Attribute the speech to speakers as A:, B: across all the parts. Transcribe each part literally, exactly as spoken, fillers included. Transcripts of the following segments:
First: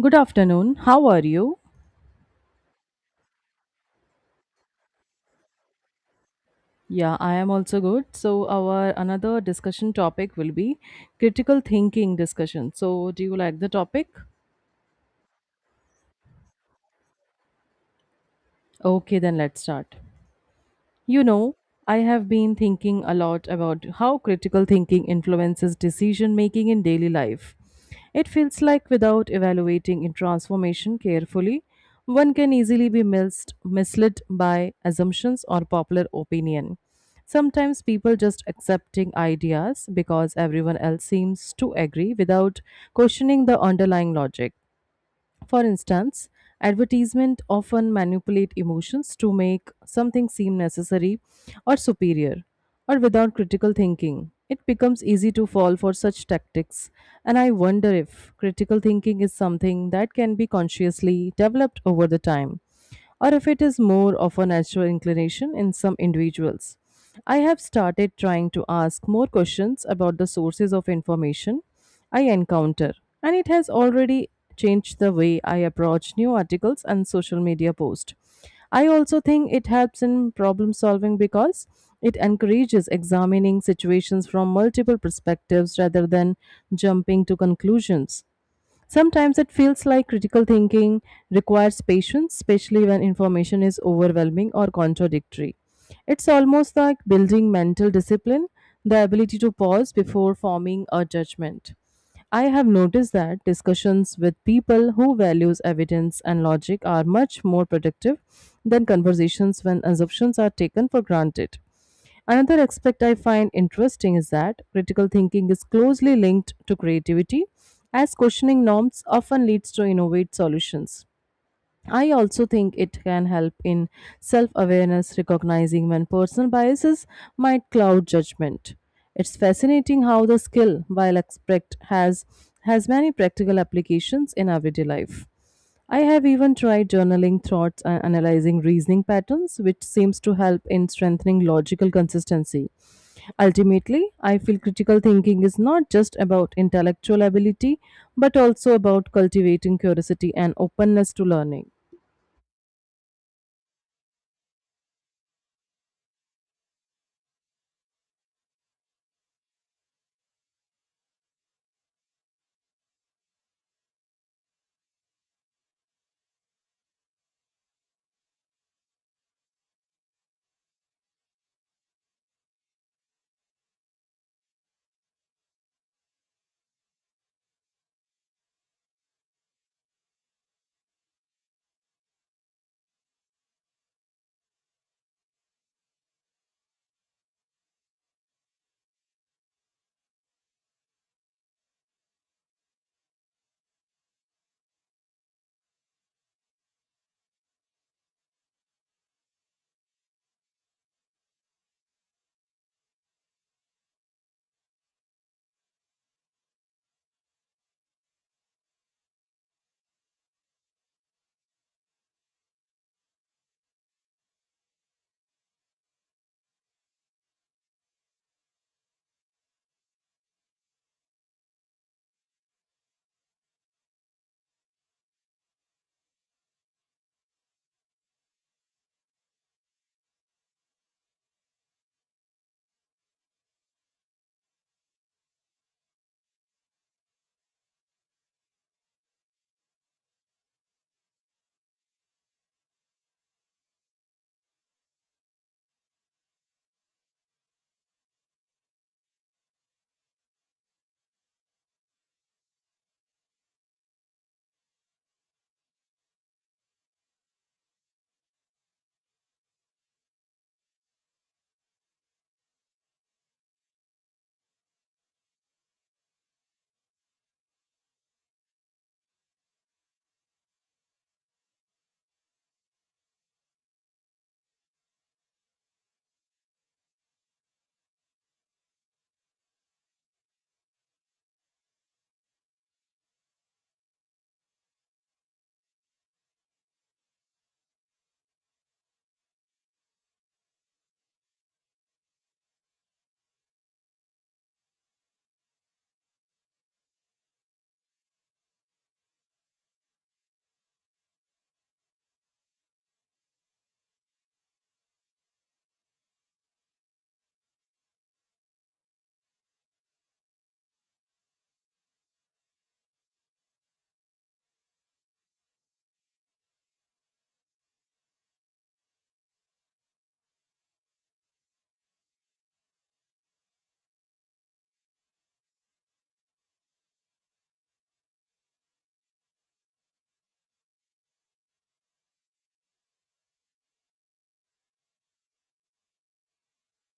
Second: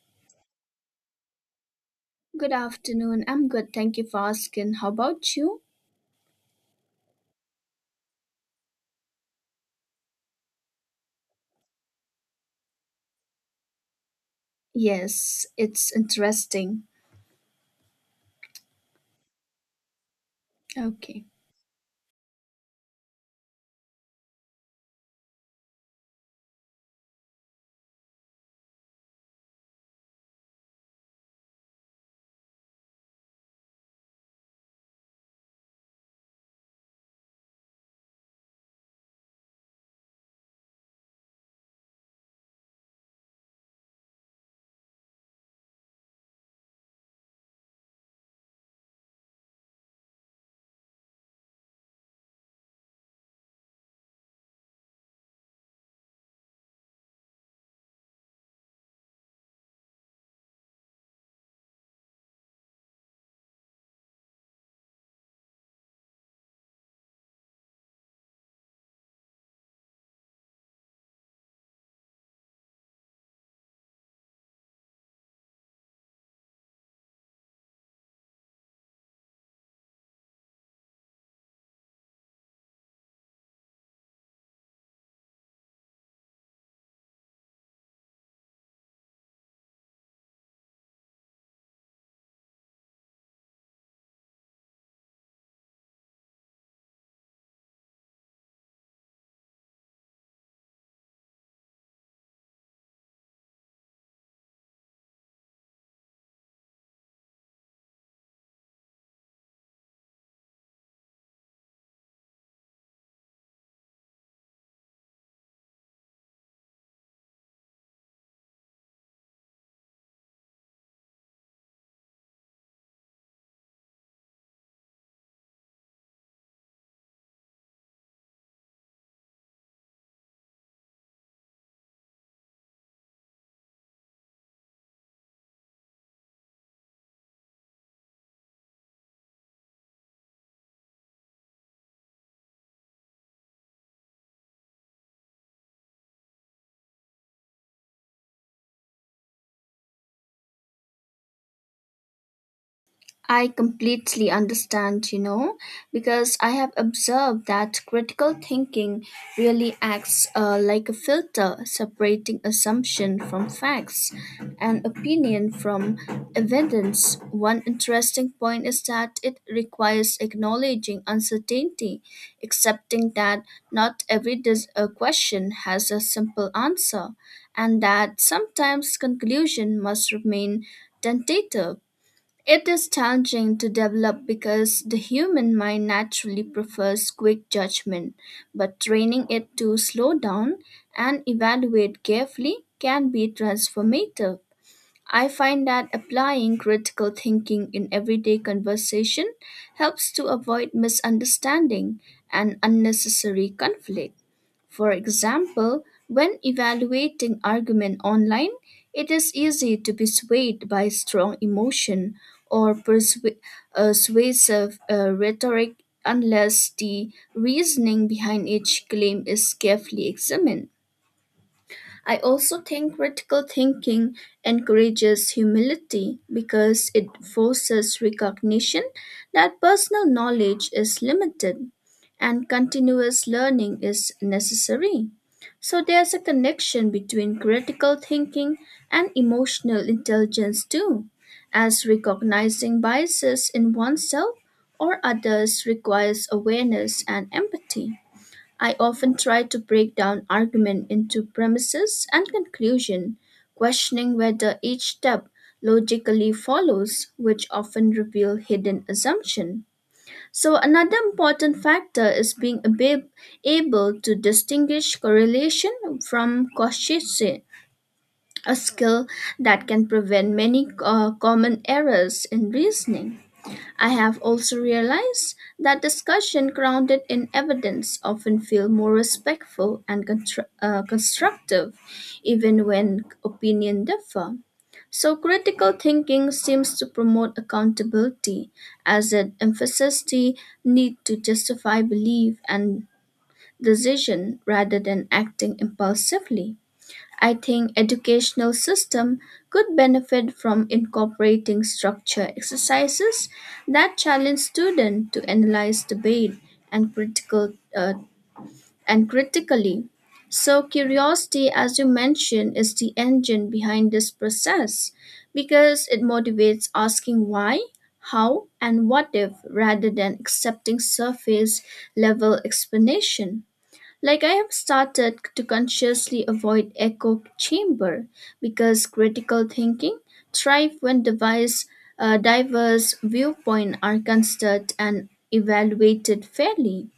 A: Good afternoon. How are you?
B: Good afternoon. I'm good. Thank you for asking. How about you?
A: Yeah, I am also good. So our another discussion topic will be critical thinking discussion. So do you like the topic?
B: Yes, it's interesting.
A: Okay, then let's start. You
B: Okay.
A: know, I have been thinking a lot about how critical thinking influences decision making in daily life. It feels like without evaluating in transformation carefully, one can easily be mis- misled by assumptions or popular opinion. Sometimes people just accepting ideas because everyone else seems to agree without questioning the underlying logic. For instance, advertisement often manipulate emotions to make something seem necessary or superior or without critical thinking. It becomes easy to fall for such tactics, and I wonder if critical thinking is something that can be consciously developed over the time or if it is more of a natural inclination in some individuals. I have started trying to ask more questions about the sources of information I encounter, and it has already changed the way I approach new articles and social media posts. I also think it helps in problem solving because it encourages examining situations from multiple perspectives rather than jumping to conclusions. Sometimes it feels like critical thinking requires patience, especially when information is overwhelming or contradictory. It's almost like building mental discipline, the ability to pause before forming a judgment. I have noticed that discussions with people who values evidence and logic are much more productive than conversations when assumptions are taken for granted. Another aspect I find interesting is that critical thinking is closely linked to creativity, as questioning norms often leads to innovative solutions. I also think it can help in self awareness, recognizing when personal biases might cloud judgment. It's fascinating how the skill, while expect, has, has many practical applications in everyday life. I have even tried journaling thoughts and analyzing reasoning patterns, which seems to help in strengthening logical consistency. Ultimately, I feel critical thinking is not just about intellectual ability, but also about cultivating curiosity and openness to learning.
B: I completely understand, you know, because I have observed that critical thinking really acts uh, like a filter separating assumption from facts and opinion from evidence. One interesting point is that it requires acknowledging uncertainty, accepting that not every dis- uh, question has a simple answer, and that sometimes conclusion must remain tentative. It is challenging to develop because the human mind naturally prefers quick judgment, but training it to slow down and evaluate carefully can be transformative. I find that applying critical thinking in everyday conversation helps to avoid misunderstanding and unnecessary conflict. For example, when evaluating argument online, it is easy to be swayed by strong emotion or persu- uh, persuasive uh, rhetoric unless the reasoning behind each claim is carefully examined. I also think critical thinking encourages humility because it forces recognition that personal knowledge is limited and continuous learning is necessary. So there's a connection between critical thinking and emotional intelligence too, as recognizing biases in oneself or others requires awareness and empathy. I often try to break down argument into premises and conclusion, questioning whether each step logically follows, which often reveal hidden assumption. So another important factor is being ab- able to distinguish correlation from causation, a skill that can prevent many uh, common errors in reasoning. I have also realized that discussion grounded in evidence often feel more respectful and contr- uh, constructive, even when opinion differ. So critical thinking seems to promote accountability as it emphasizes the need to justify belief and decision rather than acting impulsively. I think educational system could benefit from incorporating structure exercises that challenge students to analyze debate and critical uh, and critically. So curiosity, as you mentioned, is the engine behind this process because it motivates asking why, how, and what if rather than accepting surface level explanation. Like I have started to consciously avoid echo chamber because critical thinking thrive when device, uh, diverse viewpoints are considered and evaluated fairly.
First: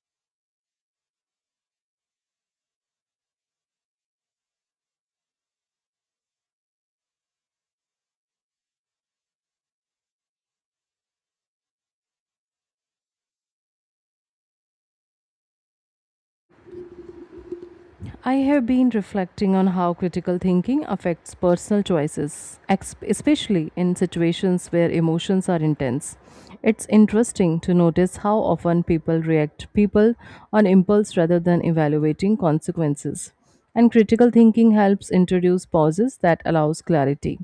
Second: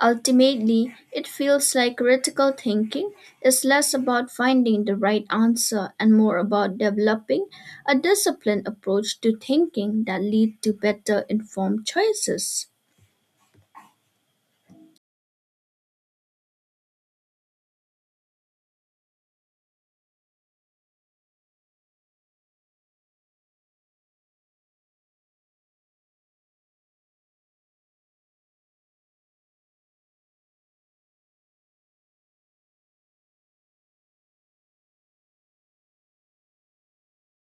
B: Ultimately, it feels like critical thinking is less about finding the right answer and more about developing a disciplined approach to thinking that lead to better informed choices.
A: I have been reflecting on how critical thinking affects personal choices, ex- especially in situations where emotions are intense. It's interesting to notice how often people react people on impulse rather than evaluating consequences. And critical thinking helps introduce pauses that allows clarity.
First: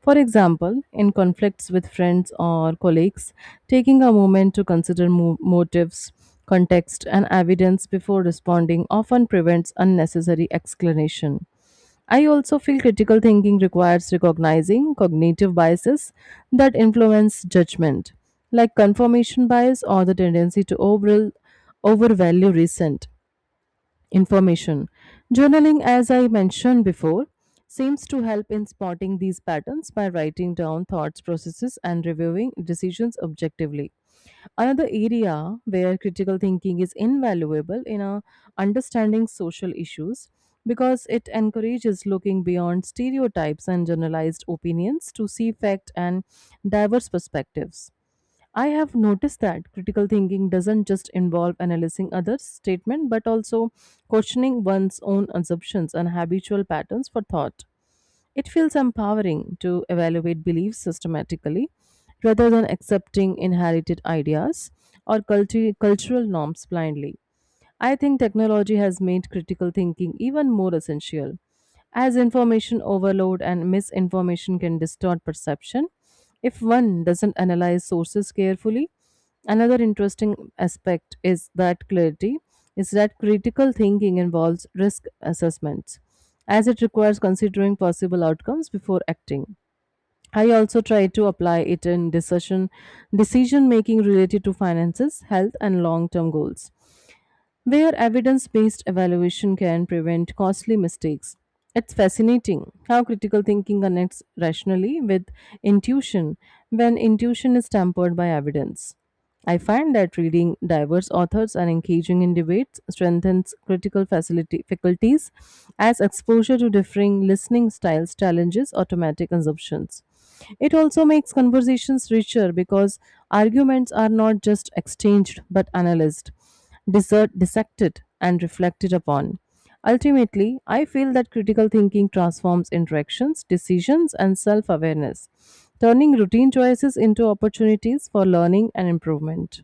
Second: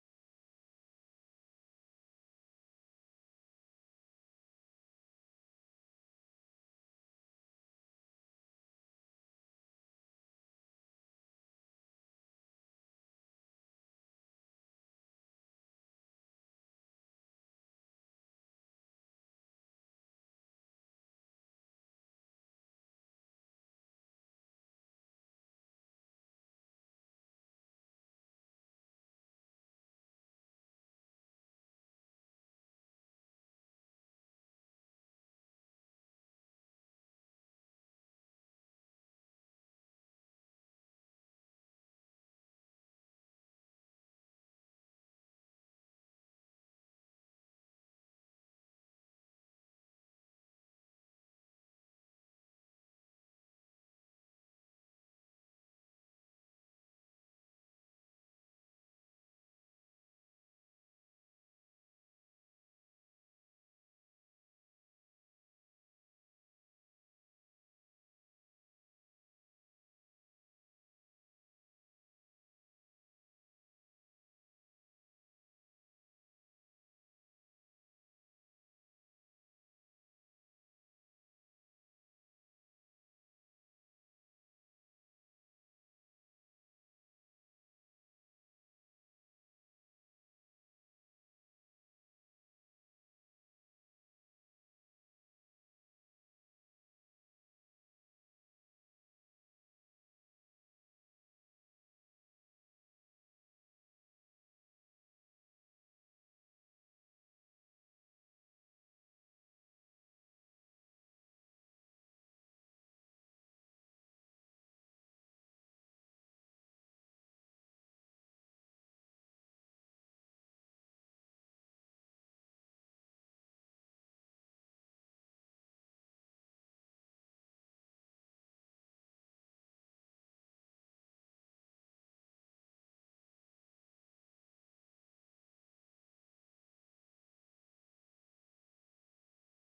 A: For example, in conflicts with friends or colleagues, taking a moment to consider mo- motives, context and evidence before responding often prevents unnecessary explanation. I also feel critical thinking requires recognizing cognitive biases that influence judgment, like confirmation bias or the tendency to over- overvalue recent information. Journaling, as I mentioned before, seems to help in spotting these patterns by writing down thoughts, processes, and reviewing decisions objectively. Another area where critical thinking is invaluable in uh, understanding social issues because it encourages looking beyond stereotypes and generalized opinions to see fact and diverse perspectives. I have noticed that critical thinking doesn't just involve analyzing others' statement but also questioning one's own assumptions and habitual patterns for thought. It feels empowering to evaluate beliefs systematically rather than accepting inherited ideas or culti- cultural norms blindly. I think technology has made critical thinking even more essential. As information overload and misinformation can distort perception, if one doesn't analyze sources carefully, another interesting aspect is that clarity is that critical thinking involves risk assessments, as it requires considering possible outcomes before acting. I also try to apply it in decision decision making related to finances, health, and long term goals where evidence based evaluation can prevent costly mistakes. It's fascinating how critical thinking connects rationally with intuition when intuition is tempered by evidence. I find that reading diverse authors and engaging in debates strengthens critical facility, faculties as exposure to differing listening styles challenges automatic assumptions. It also makes conversations richer because arguments are not just exchanged but analyzed, disser- dissected, and reflected upon. Ultimately, I feel that critical thinking transforms interactions, decisions, and self awareness, turning routine choices into opportunities for learning and improvement.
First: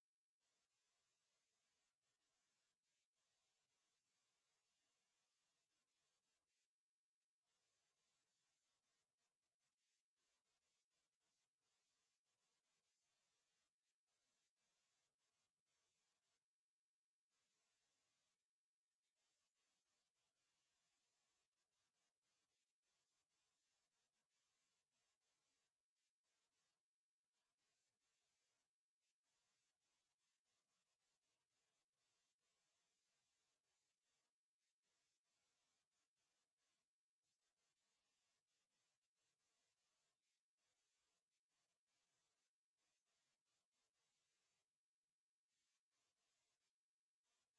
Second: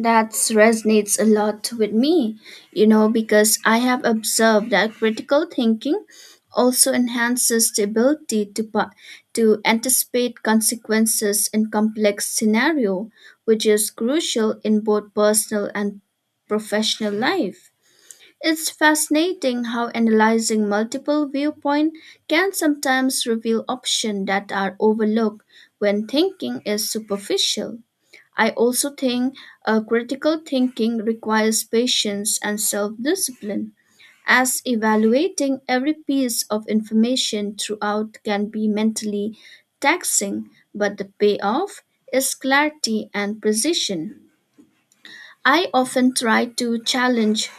B: That resonates a lot with me, you know, because I have observed that critical thinking also enhances the ability to, pa- to anticipate consequences in complex scenario, which is crucial in both personal and professional life. It's fascinating how analyzing multiple viewpoints can sometimes reveal options that are overlooked when thinking is superficial. I also think uh, critical thinking requires patience and self discipline, as evaluating every piece of information throughout can be mentally taxing, but the payoff is clarity and precision. I often try to challenge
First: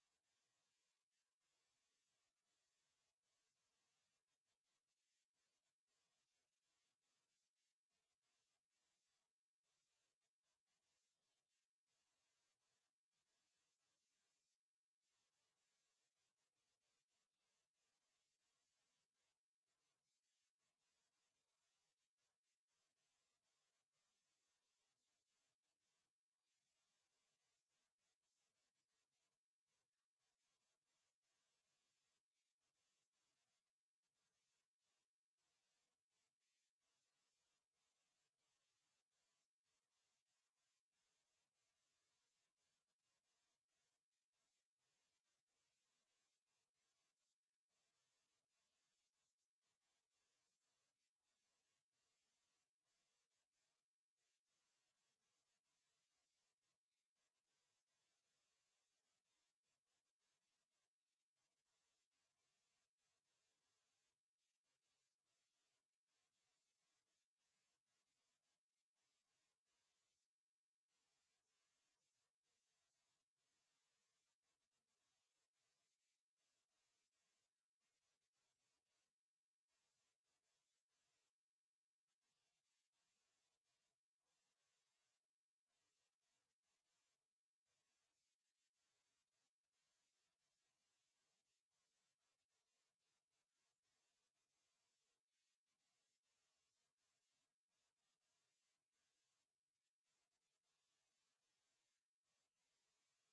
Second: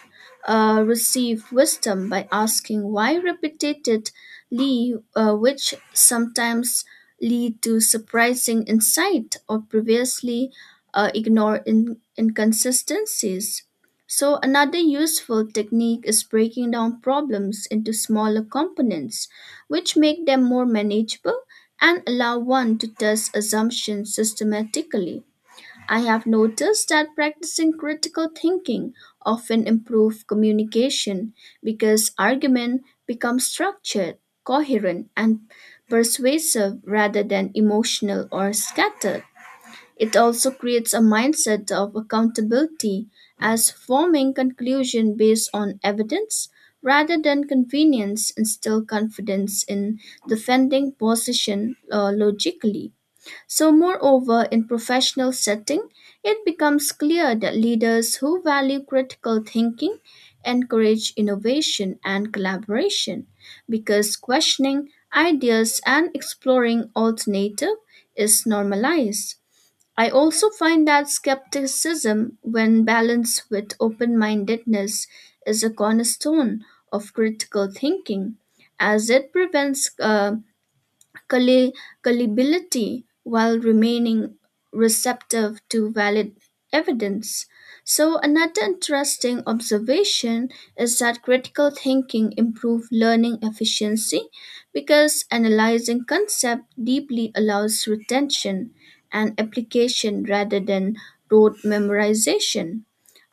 B: uh, received wisdom by asking why repeatedly, uh, which sometimes lead to surprising insight or previously uh, ignored in- inconsistencies. So, another useful technique is breaking down problems into smaller components, which make them more manageable and allow one to test assumptions systematically. I have noticed that practicing critical thinking often improves communication because argument becomes structured, coherent, and persuasive rather than emotional or scattered. It also creates a mindset of accountability as forming conclusion based on evidence rather than convenience instills confidence in defending position uh, logically. So, moreover, in professional setting, it becomes clear that leaders who value critical thinking encourage innovation and collaboration because questioning ideas and exploring alternative is normalized. I also find that skepticism, when balanced with open mindedness, is a cornerstone of critical thinking as it prevents uh, gulli- gullibility while remaining receptive to valid evidence. So, another interesting observation is that critical thinking improves learning efficiency because analyzing concept deeply allows retention and application rather than rote memorization.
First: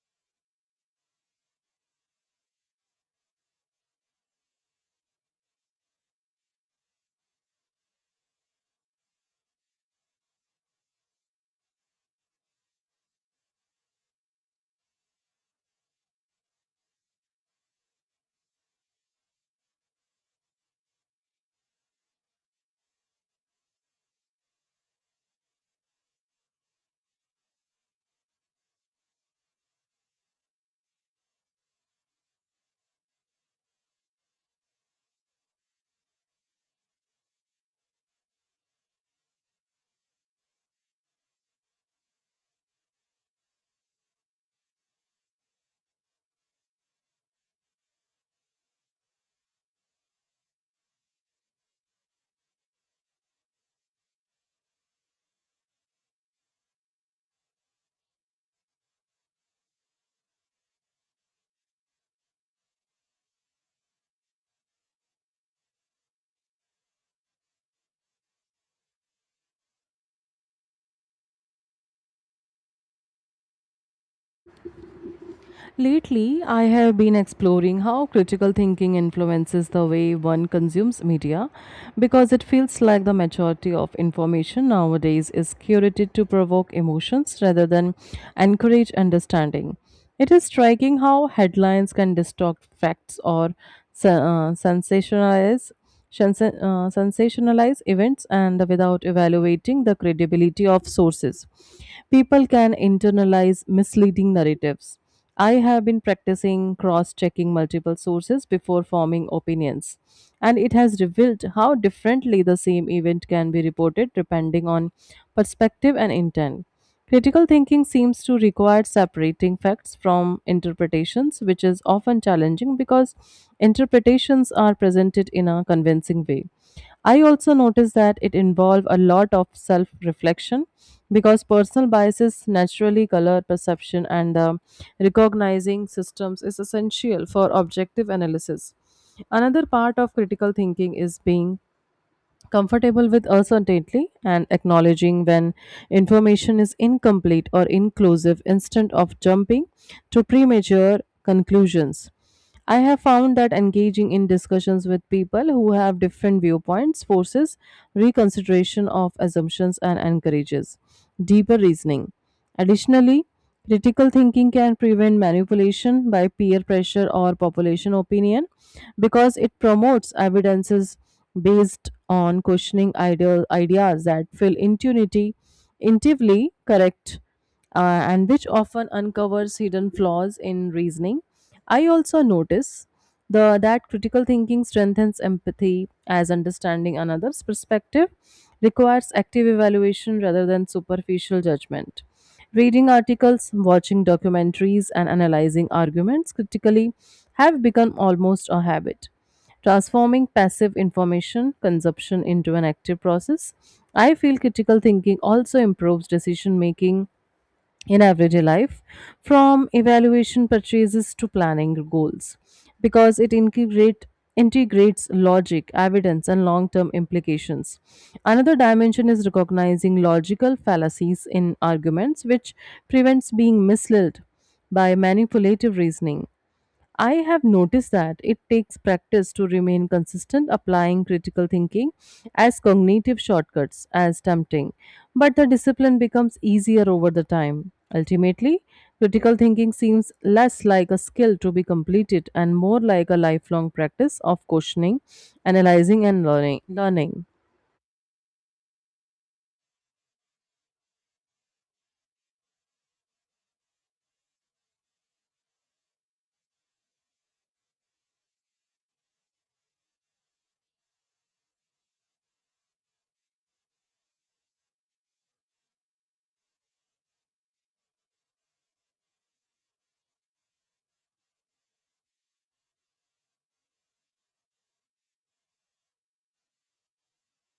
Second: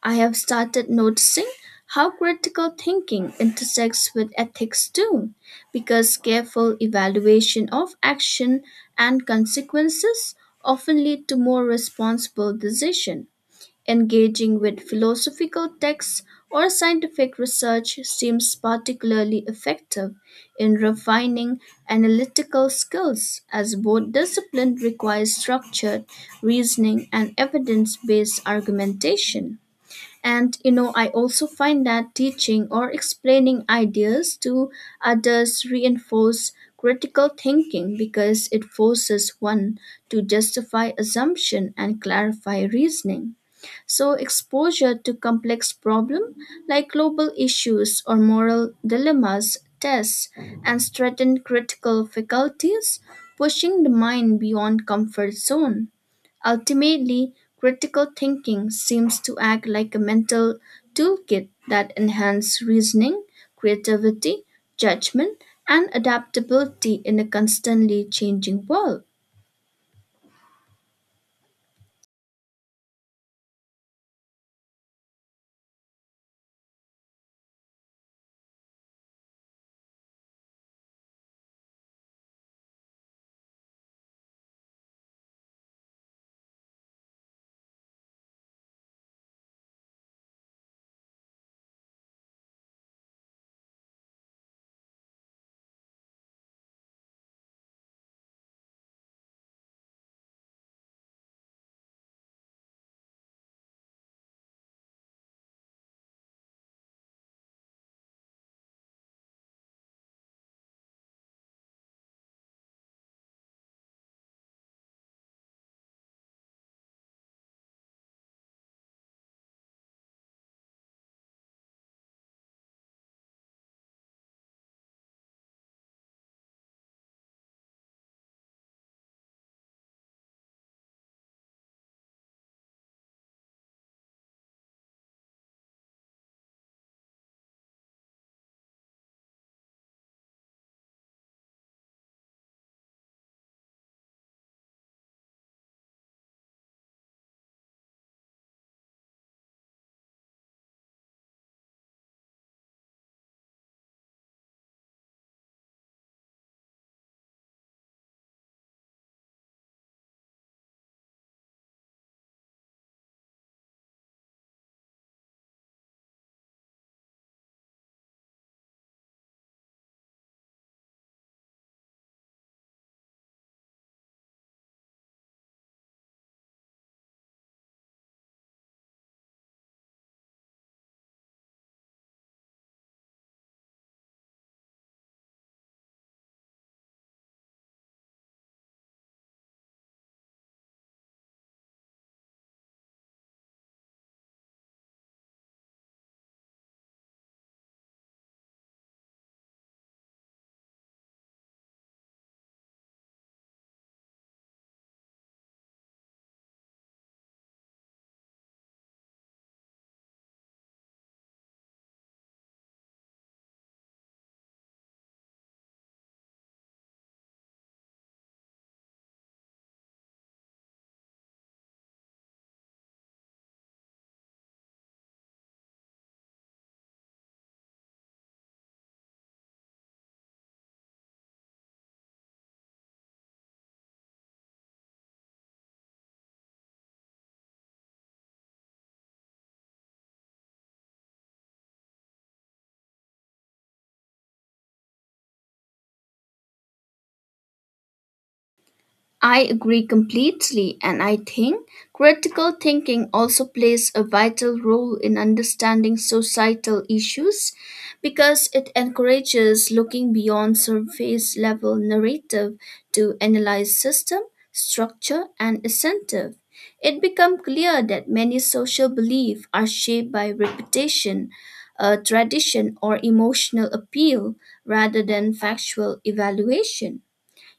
B: I have started noticing how critical thinking intersects with ethics too because careful evaluation of action and consequences often lead to more responsible decision. Engaging with philosophical texts or scientific research seems particularly effective in refining analytical skills as both discipline requires structured reasoning and evidence-based argumentation. And you know, I also find that teaching or explaining ideas to others reinforce critical thinking because it forces one to justify assumption and clarify reasoning. So exposure to complex problem like global issues or moral dilemmas tests and strengthen critical faculties, pushing the mind beyond comfort zone. Ultimately, critical thinking seems to act like a mental toolkit that enhances reasoning, creativity, judgment, and adaptability in a constantly changing world.
A: Lately, I have been exploring how critical thinking influences the way one consumes media because it feels like the majority of information nowadays is curated to provoke emotions rather than encourage understanding. It is striking how headlines can distort facts or se- uh, sensationalize shens- uh, sensationalize events and without evaluating the credibility of sources. People can internalize misleading narratives. I have been practicing cross checking multiple sources before forming opinions, and it has revealed how differently the same event can be reported depending on perspective and intent. Critical thinking seems to require separating facts from interpretations, which is often challenging because interpretations are presented in a convincing way. I also notice that it involves a lot of self reflection because personal biases naturally color perception, and um, recognizing systems is essential for objective analysis. Another part of critical thinking is being comfortable with uncertainty and acknowledging when information is incomplete or inclusive instead of jumping to premature conclusions. I have found that engaging in discussions with people who have different viewpoints forces reconsideration of assumptions and encourages deeper reasoning. Additionally, critical thinking can prevent manipulation by peer pressure or population opinion because it promotes evidences based on questioning ideal ideas that feel intuitively, intuitively correct, uh, and which often uncovers hidden flaws in reasoning. I also notice the that critical thinking strengthens empathy as understanding another's perspective requires active evaluation rather than superficial judgment. Reading articles, watching documentaries, and analyzing arguments critically have become almost a habit. Transforming passive information consumption into an active process, I feel critical thinking also improves decision making in everyday life from evaluation purchases to planning goals because it integrate integrates logic evidence and long-term implications. Another dimension is recognizing logical fallacies in arguments which prevents being misled by manipulative reasoning. I have noticed that it takes practice to remain consistent, applying critical thinking as cognitive shortcuts as tempting, but the discipline becomes easier over the time. Ultimately, critical thinking seems less like a skill to be completed and more like a lifelong practice of questioning, analyzing, and learning. learning.
B: I agree completely, and I think critical thinking also plays a vital role in understanding societal issues because it encourages looking beyond surface level narrative to analyze system, structure, and incentive. It becomes clear that many social beliefs are shaped by reputation, uh, tradition, or emotional appeal rather than factual evaluation.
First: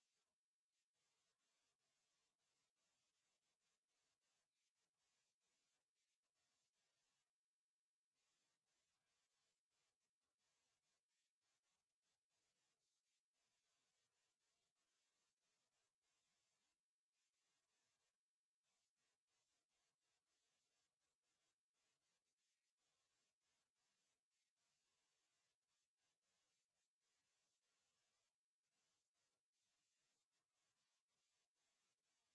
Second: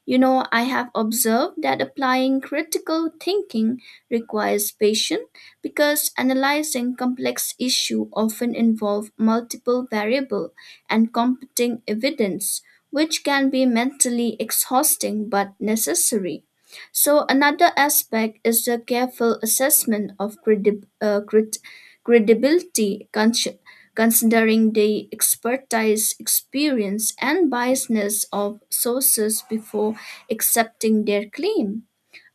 B: You know, I have observed that applying critical thinking requires patience because analyzing complex issues often involve multiple variables and competing evidence, which can be mentally exhausting but necessary. So, another aspect is the careful assessment of credi- uh, crit- credibility, considering the expertise, experience, and biasness of sources before accepting their claim.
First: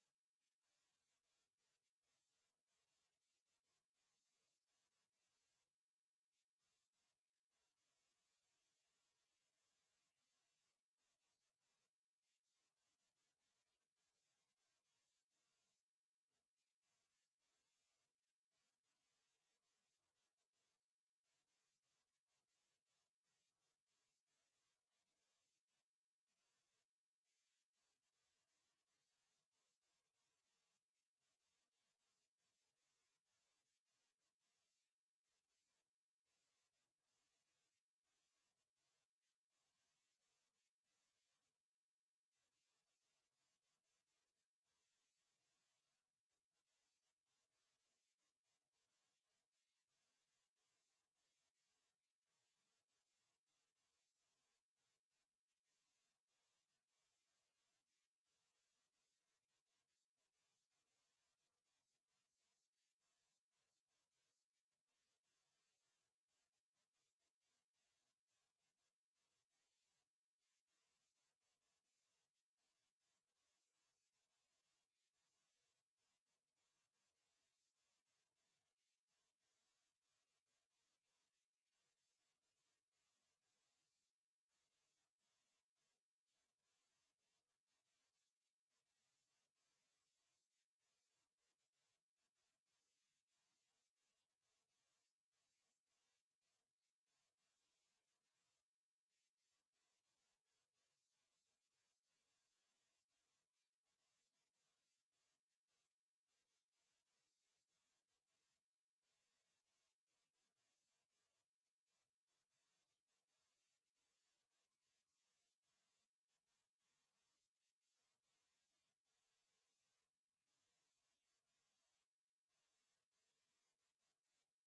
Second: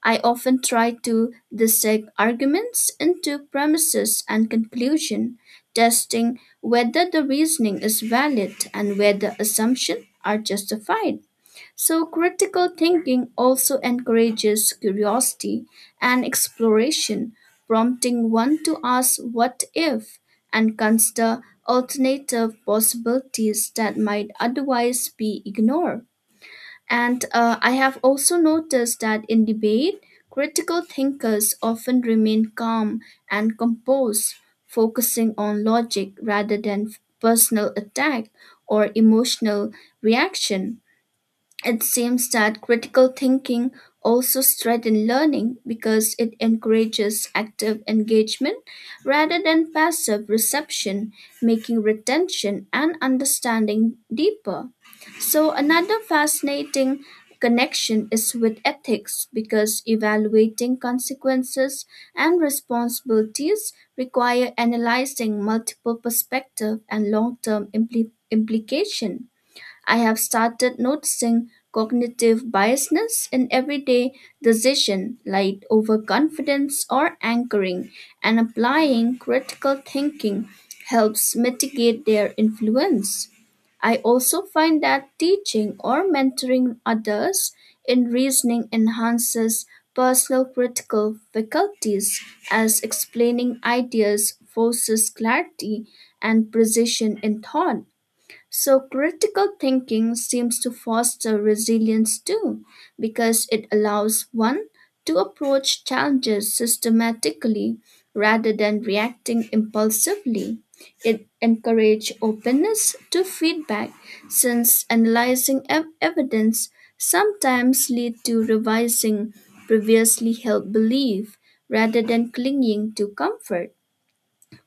B: I often try to dissect arguments into premises and conclusion, testing whether the reasoning is valid and whether assumptions are justified. So, critical thinking also encourages curiosity and exploration, prompting one to ask what if and consider alternative possibilities that might otherwise be ignored. And uh, I have also noticed that in debate, critical thinkers often remain calm and composed, focusing on logic rather than personal attack or emotional reaction. It seems that critical thinking also strengthens learning because it encourages active engagement rather than passive reception, making retention and understanding deeper. So, another fascinating connection is with ethics because evaluating consequences and responsibilities require analyzing multiple perspectives and long-term impli- implication. I have started noticing cognitive biasness in everyday decision like overconfidence or anchoring, and applying critical thinking helps mitigate their influence. I also find that teaching or mentoring others in reasoning enhances personal critical faculties as explaining ideas forces clarity and precision in thought. So, critical thinking seems to foster resilience too, because it allows one to approach challenges systematically rather than reacting impulsively. It encourages openness to feedback, since analyzing ev- evidence sometimes lead to revising previously held belief rather than clinging to comfort.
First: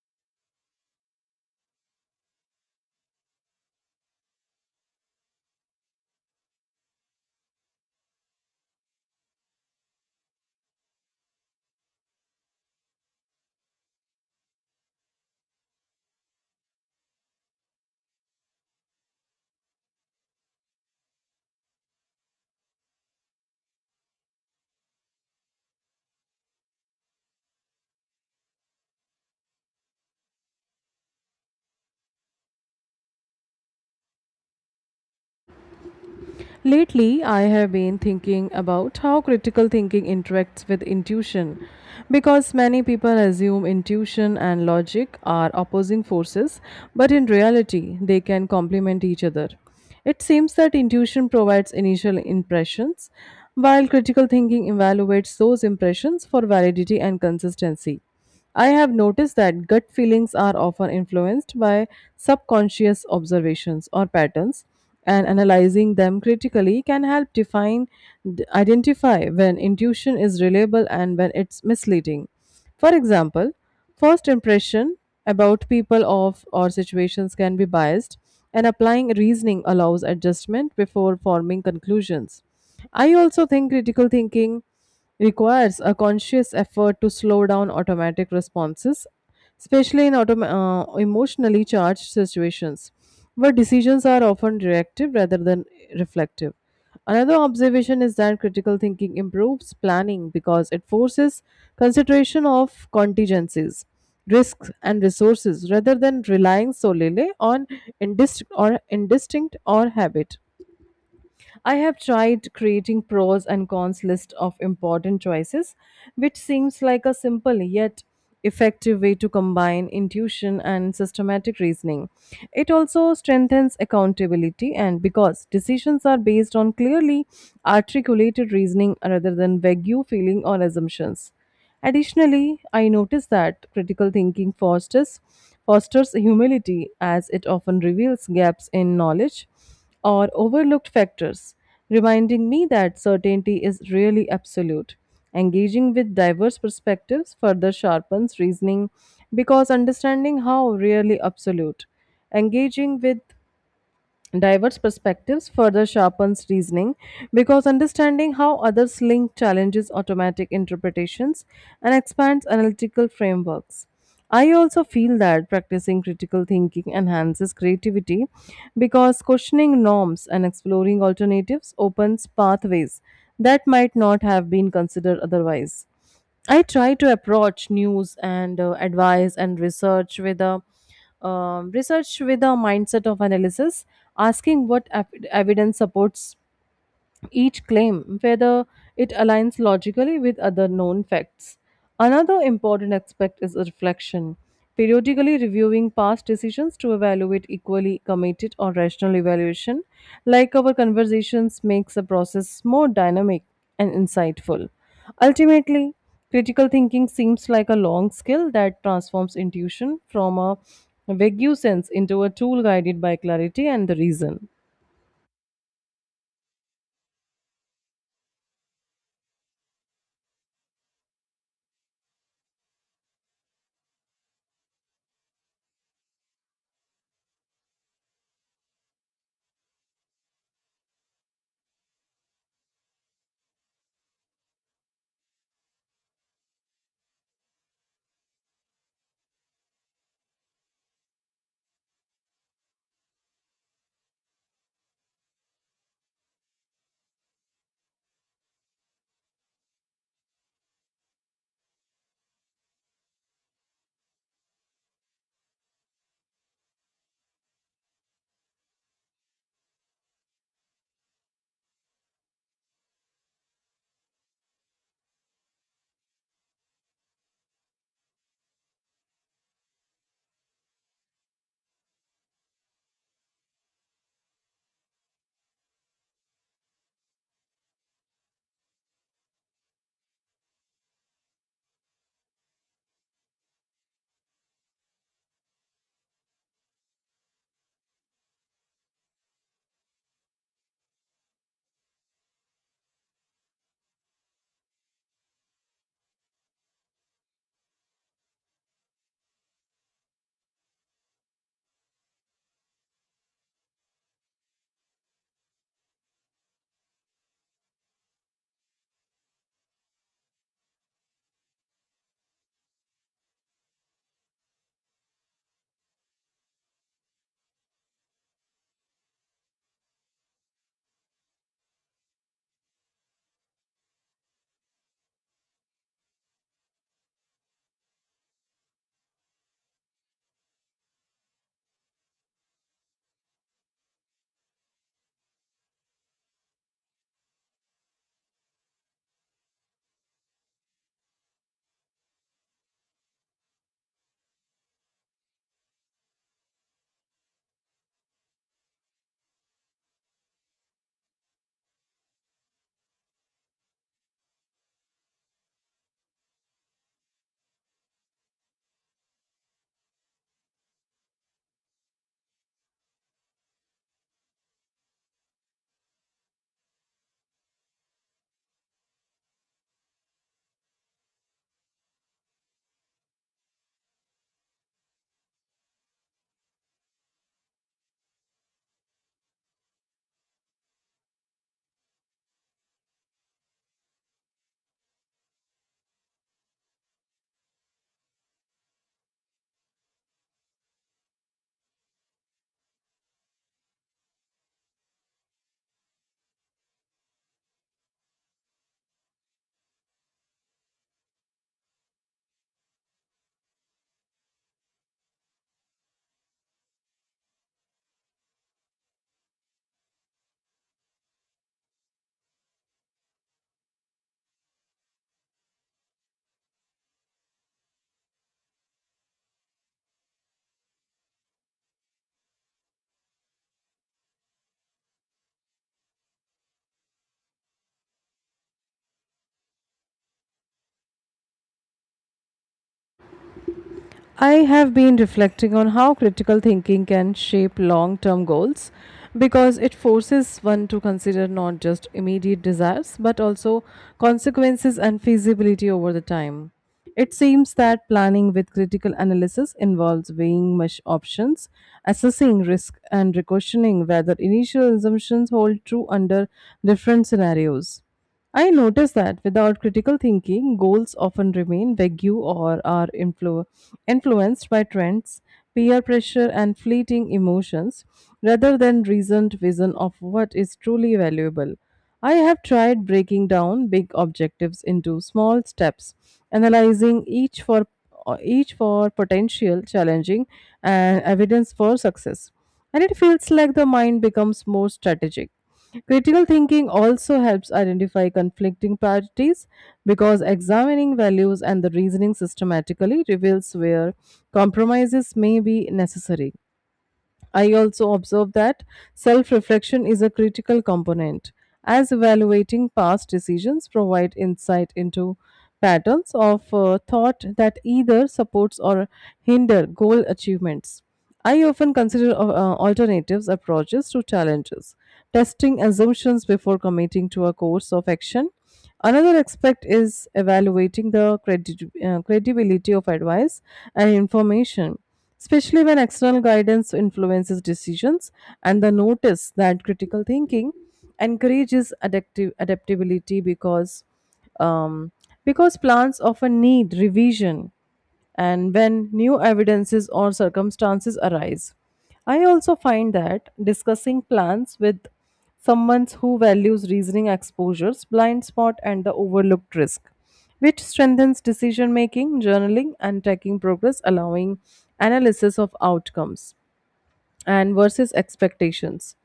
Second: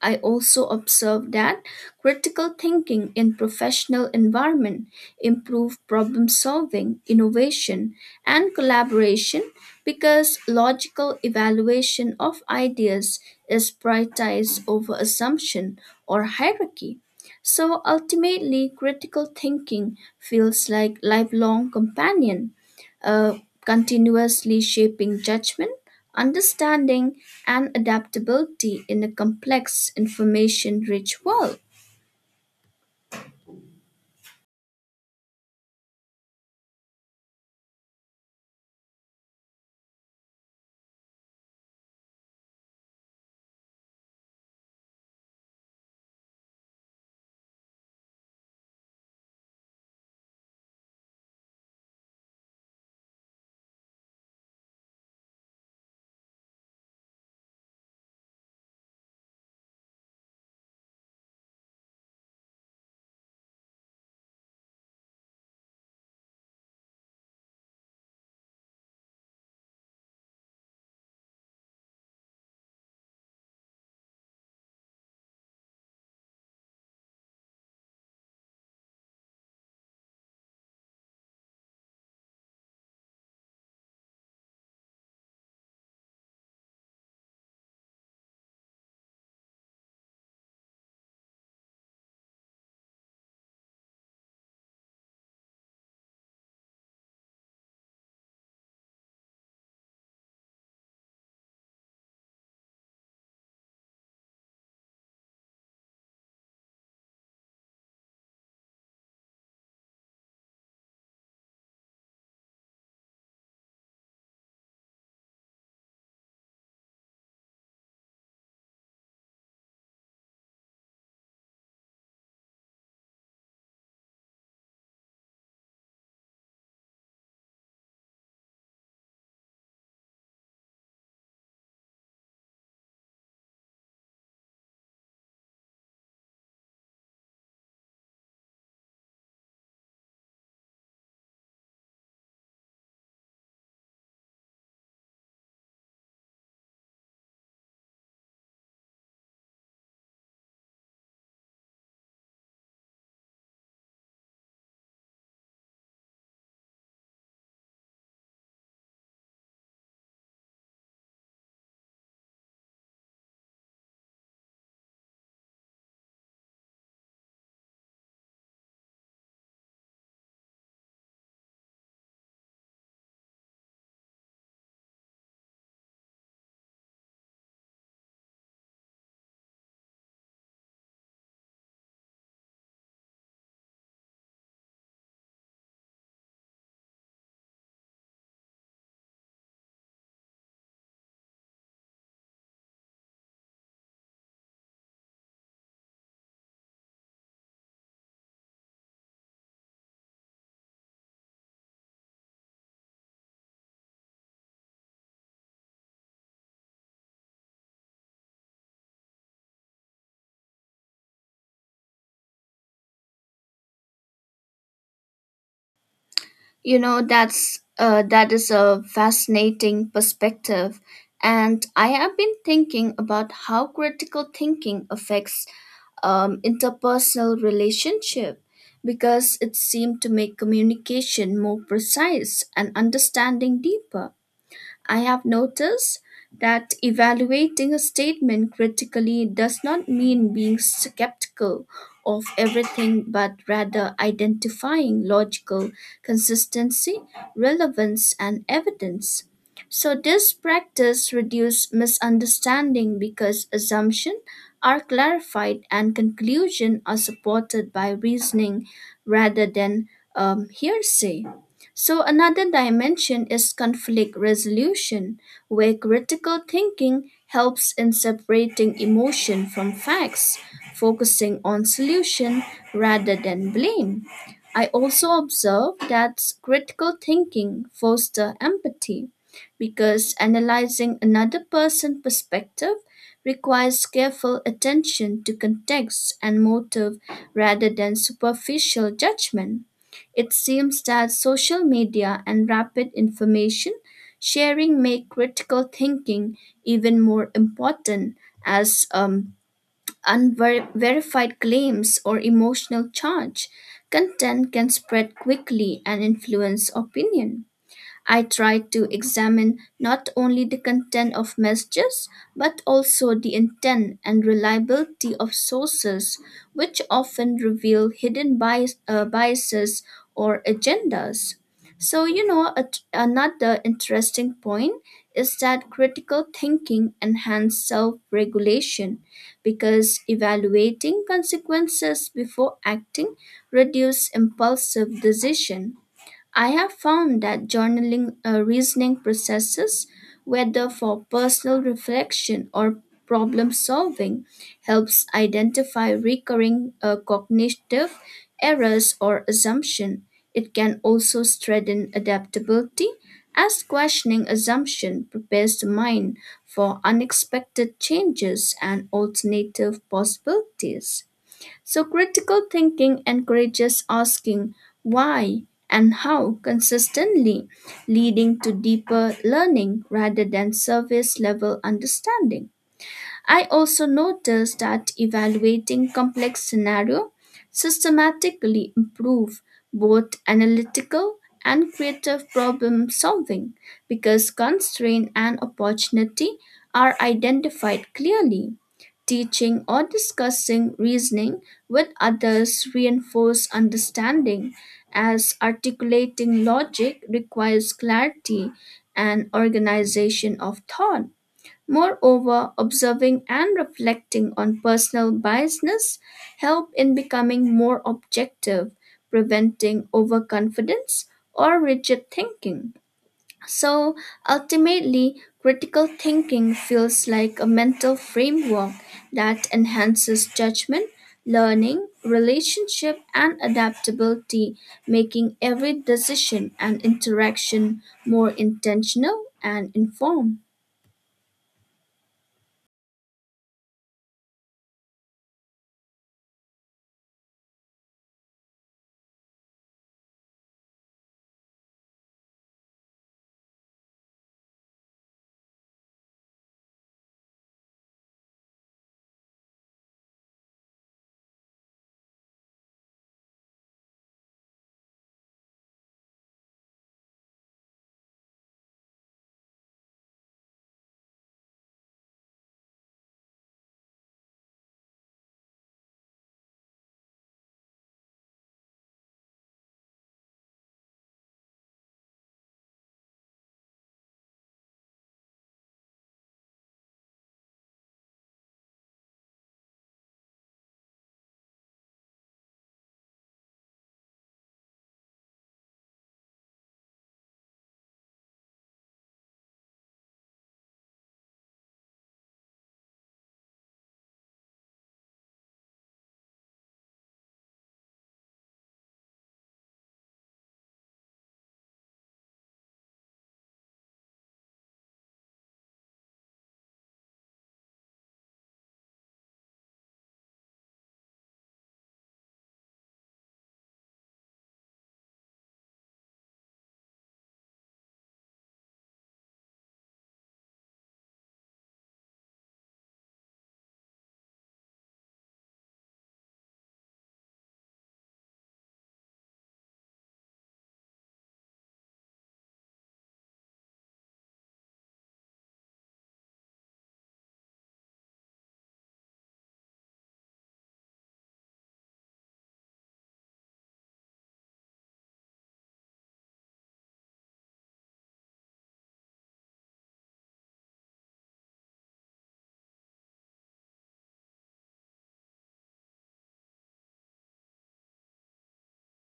B: I also observed that critical thinking in professional environment improve problem solving, innovation, and collaboration because logical evaluation of ideas is prioritized over assumption or hierarchy. So ultimately critical thinking feels like lifelong companion, uh, continuously shaping judgment, understanding, and adaptability in a complex, information rich world.
A: Lately, I have been thinking about how critical thinking interacts with intuition because many people assume intuition and logic are opposing forces, but in reality, they can complement each other. It seems that intuition provides initial impressions, while critical thinking evaluates those impressions for validity and consistency. I have noticed that gut feelings are often influenced by subconscious observations or patterns and analyzing them critically can help define d- identify when intuition is reliable and when it's misleading. For example, first impression about people of or situations can be biased and applying reasoning allows adjustment before forming conclusions. I also think critical thinking requires a conscious effort to slow down automatic responses, especially in autom- uh, emotionally charged situations where decisions are often reactive rather than reflective. Another observation is that critical thinking improves planning because it forces consideration of contingencies, risks, and resources rather than relying solely on indistinct or indistinct or habit. I have tried creating pros and cons list of important choices, which seems like a simple yet effective way to combine intuition and systematic reasoning. It also strengthens accountability and because decisions are based on clearly articulated reasoning rather than vague feeling or assumptions. Additionally, I noticed that critical thinking fosters fosters humility as it often reveals gaps in knowledge or overlooked factors, reminding me that certainty is really absolute. Engaging with diverse perspectives further sharpens reasoning because understanding how really absolute. Engaging with diverse perspectives further sharpens reasoning because understanding how others link challenges automatic interpretations and expands analytical frameworks. I also feel that practicing critical thinking enhances creativity because questioning norms and exploring alternatives opens pathways that might not have been considered otherwise. I try to approach news and uh, advice and research with a um, research with a mindset of analysis, asking what ev- evidence supports each claim, whether it aligns logically with other known facts. Another important aspect is reflection, periodically reviewing past decisions to evaluate equally committed or rational evaluation, like our conversations, makes the process more dynamic and insightful. Ultimately, critical thinking seems like a long skill that transforms intuition from a vague sense into a tool guided by clarity and the reason.
B: You know, that's uh, that is a fascinating perspective. And I have been thinking about how critical thinking affects um, interpersonal relationship because it seemed to make communication more precise and understanding deeper. I have noticed that evaluating a statement critically does not mean being skeptical of everything, but rather identifying logical consistency, relevance, and evidence. So, this practice reduces misunderstanding because assumptions are clarified and conclusions are supported by reasoning rather than um, hearsay. So, another dimension is conflict resolution, where critical thinking helps in separating emotion from facts, focusing on solution rather than blame. I also observe that critical thinking fosters empathy because analyzing another person's perspective requires careful attention to context and motive rather than superficial judgment. It seems that social media and rapid information sharing make critical thinking even more important as um, unverified claims or emotional charge. Content can spread quickly and influence opinion. I try to examine not only the content of messages, but also the intent and reliability of sources, which often reveal hidden bias, uh, biases or agendas. So, you know, a- another interesting point is that critical thinking enhances self regulation because evaluating consequences before acting reduces impulsive decision. I have found that journaling uh, reasoning processes, whether for personal reflection or problem solving, helps identify recurring uh, cognitive errors or assumption. It can also strengthen adaptability as questioning assumption prepares the mind for unexpected changes and alternative possibilities. So critical thinking encourages asking why and how consistently, leading to deeper learning rather than surface level understanding. I also noticed that evaluating complex scenario systematically improve both analytical and creative problem solving because constraint and opportunity are identified clearly. Teaching or discussing reasoning with others reinforce understanding as articulating logic requires clarity and organization of thought. Moreover, observing and reflecting on personal biasness help in becoming more objective, preventing overconfidence or rigid thinking. So ultimately, critical thinking feels like a mental framework that enhances judgment, learning, relationship, and adaptability, making every decision and interaction more intentional and informed.
A: I have been reflecting on how critical thinking can shape long term goals because it forces one to consider not just immediate desires but also consequences and feasibility over the time. It seems that planning with critical analysis involves weighing much options, assessing risk, and questioning whether initial assumptions hold true under different scenarios. I notice that without critical thinking, goals often remain vague or are influ- influenced by trends, peer pressure, and fleeting emotions rather than reasoned vision of what is truly valuable. I have tried breaking down big objectives into small steps, analyzing each for each for potential challenging and evidence for success. And it feels like the mind becomes more strategic. Critical thinking also helps identify conflicting priorities because examining values and the reasoning systematically reveals where compromises may be necessary. I also observe that self reflection is a critical component, as evaluating past decisions provide insight into patterns of uh, thought that either supports or hinder goal achievements. I often consider uh, uh, alternatives approaches to challenges, testing assumptions before committing to a course of action. Another aspect is evaluating the credi- uh, credibility of advice and information, especially when external guidance influences decisions, and the notice that critical thinking encourages adaptive adaptability because um, because plans often need revision and when new evidences or circumstances arise. I also find that discussing plans with someone who values reasoning exposures, blind spot, and the overlooked risk, which strengthens decision making, journaling, and tracking progress, allowing analysis of outcomes and versus expectations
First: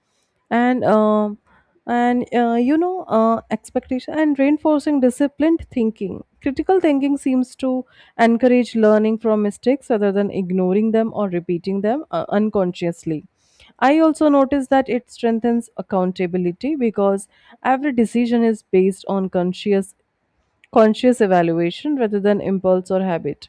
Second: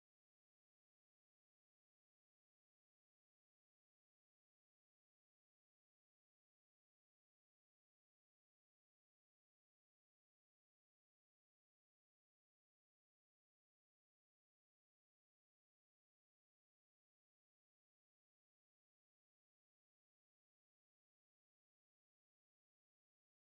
A: and um and uh, you know uh, expectation and reinforcing disciplined thinking. Critical thinking seems to encourage learning from mistakes rather than ignoring them or repeating them uh, unconsciously. I also notice that it strengthens accountability because every decision is based on conscious conscious evaluation rather than impulse or habit.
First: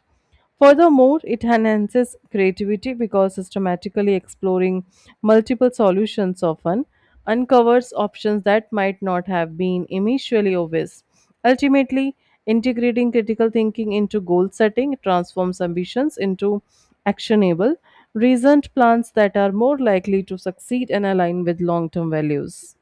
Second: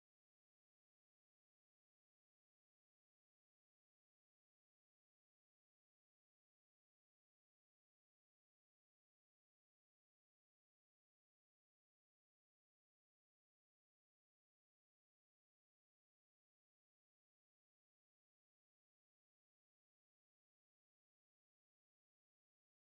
A: Furthermore, it enhances creativity because systematically exploring multiple solutions often uncovers options that might not have been initially obvious. Ultimately, integrating critical thinking into goal setting transforms ambitions into actionable, reasoned plans that are more likely to succeed and align with long term values.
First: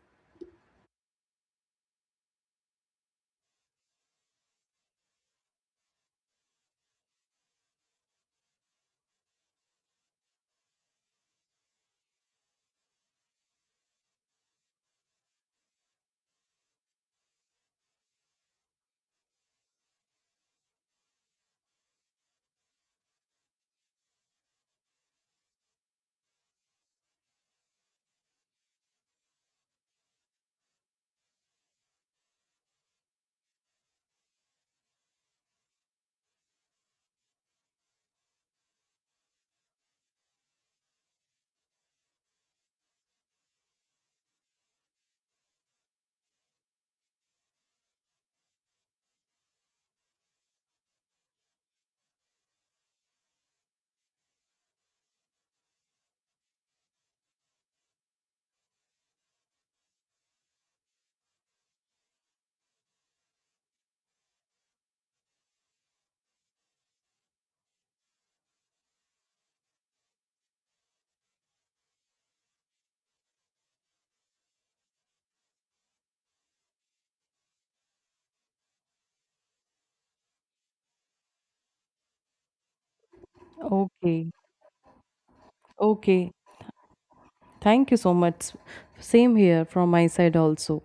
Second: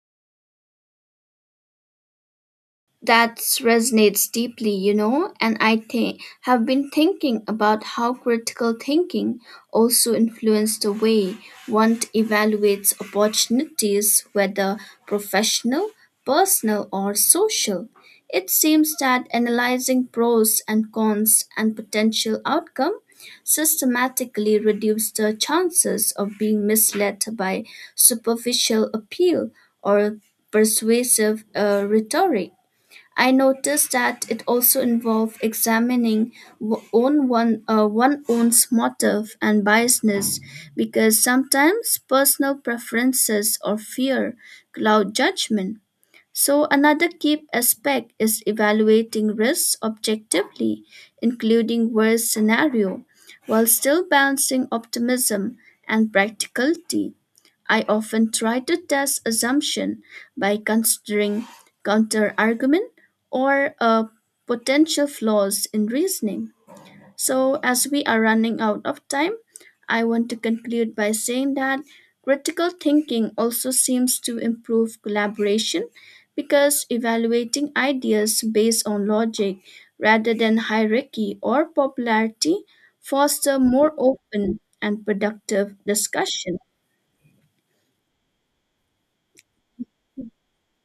B: That resonates deeply, you know, and I think have been thinking about how critical thinking also influences the way one evaluates opportunities, whether professional, personal, or social. It seems that analyzing pros and cons and potential outcome systematically reduces the chances of being misled by superficial appeal or persuasive uh, rhetoric. I noticed that it also involved examining w- own one uh, one own's motive and biasness, because sometimes personal preferences or fear cloud judgment. So, another key aspect is evaluating risks objectively, including worst scenario, while still balancing optimism and practicality. I often try to test assumption by considering counter argument or uh, potential flaws in reasoning. So, as we are running out of time, I want to conclude by saying that critical thinking also seems to improve collaboration because evaluating ideas based on logic rather than hierarchy or popularity foster more
A: Okay,
B: open and productive
A: okay.
B: discussion.
A: Thank you so much. Same here from my side also.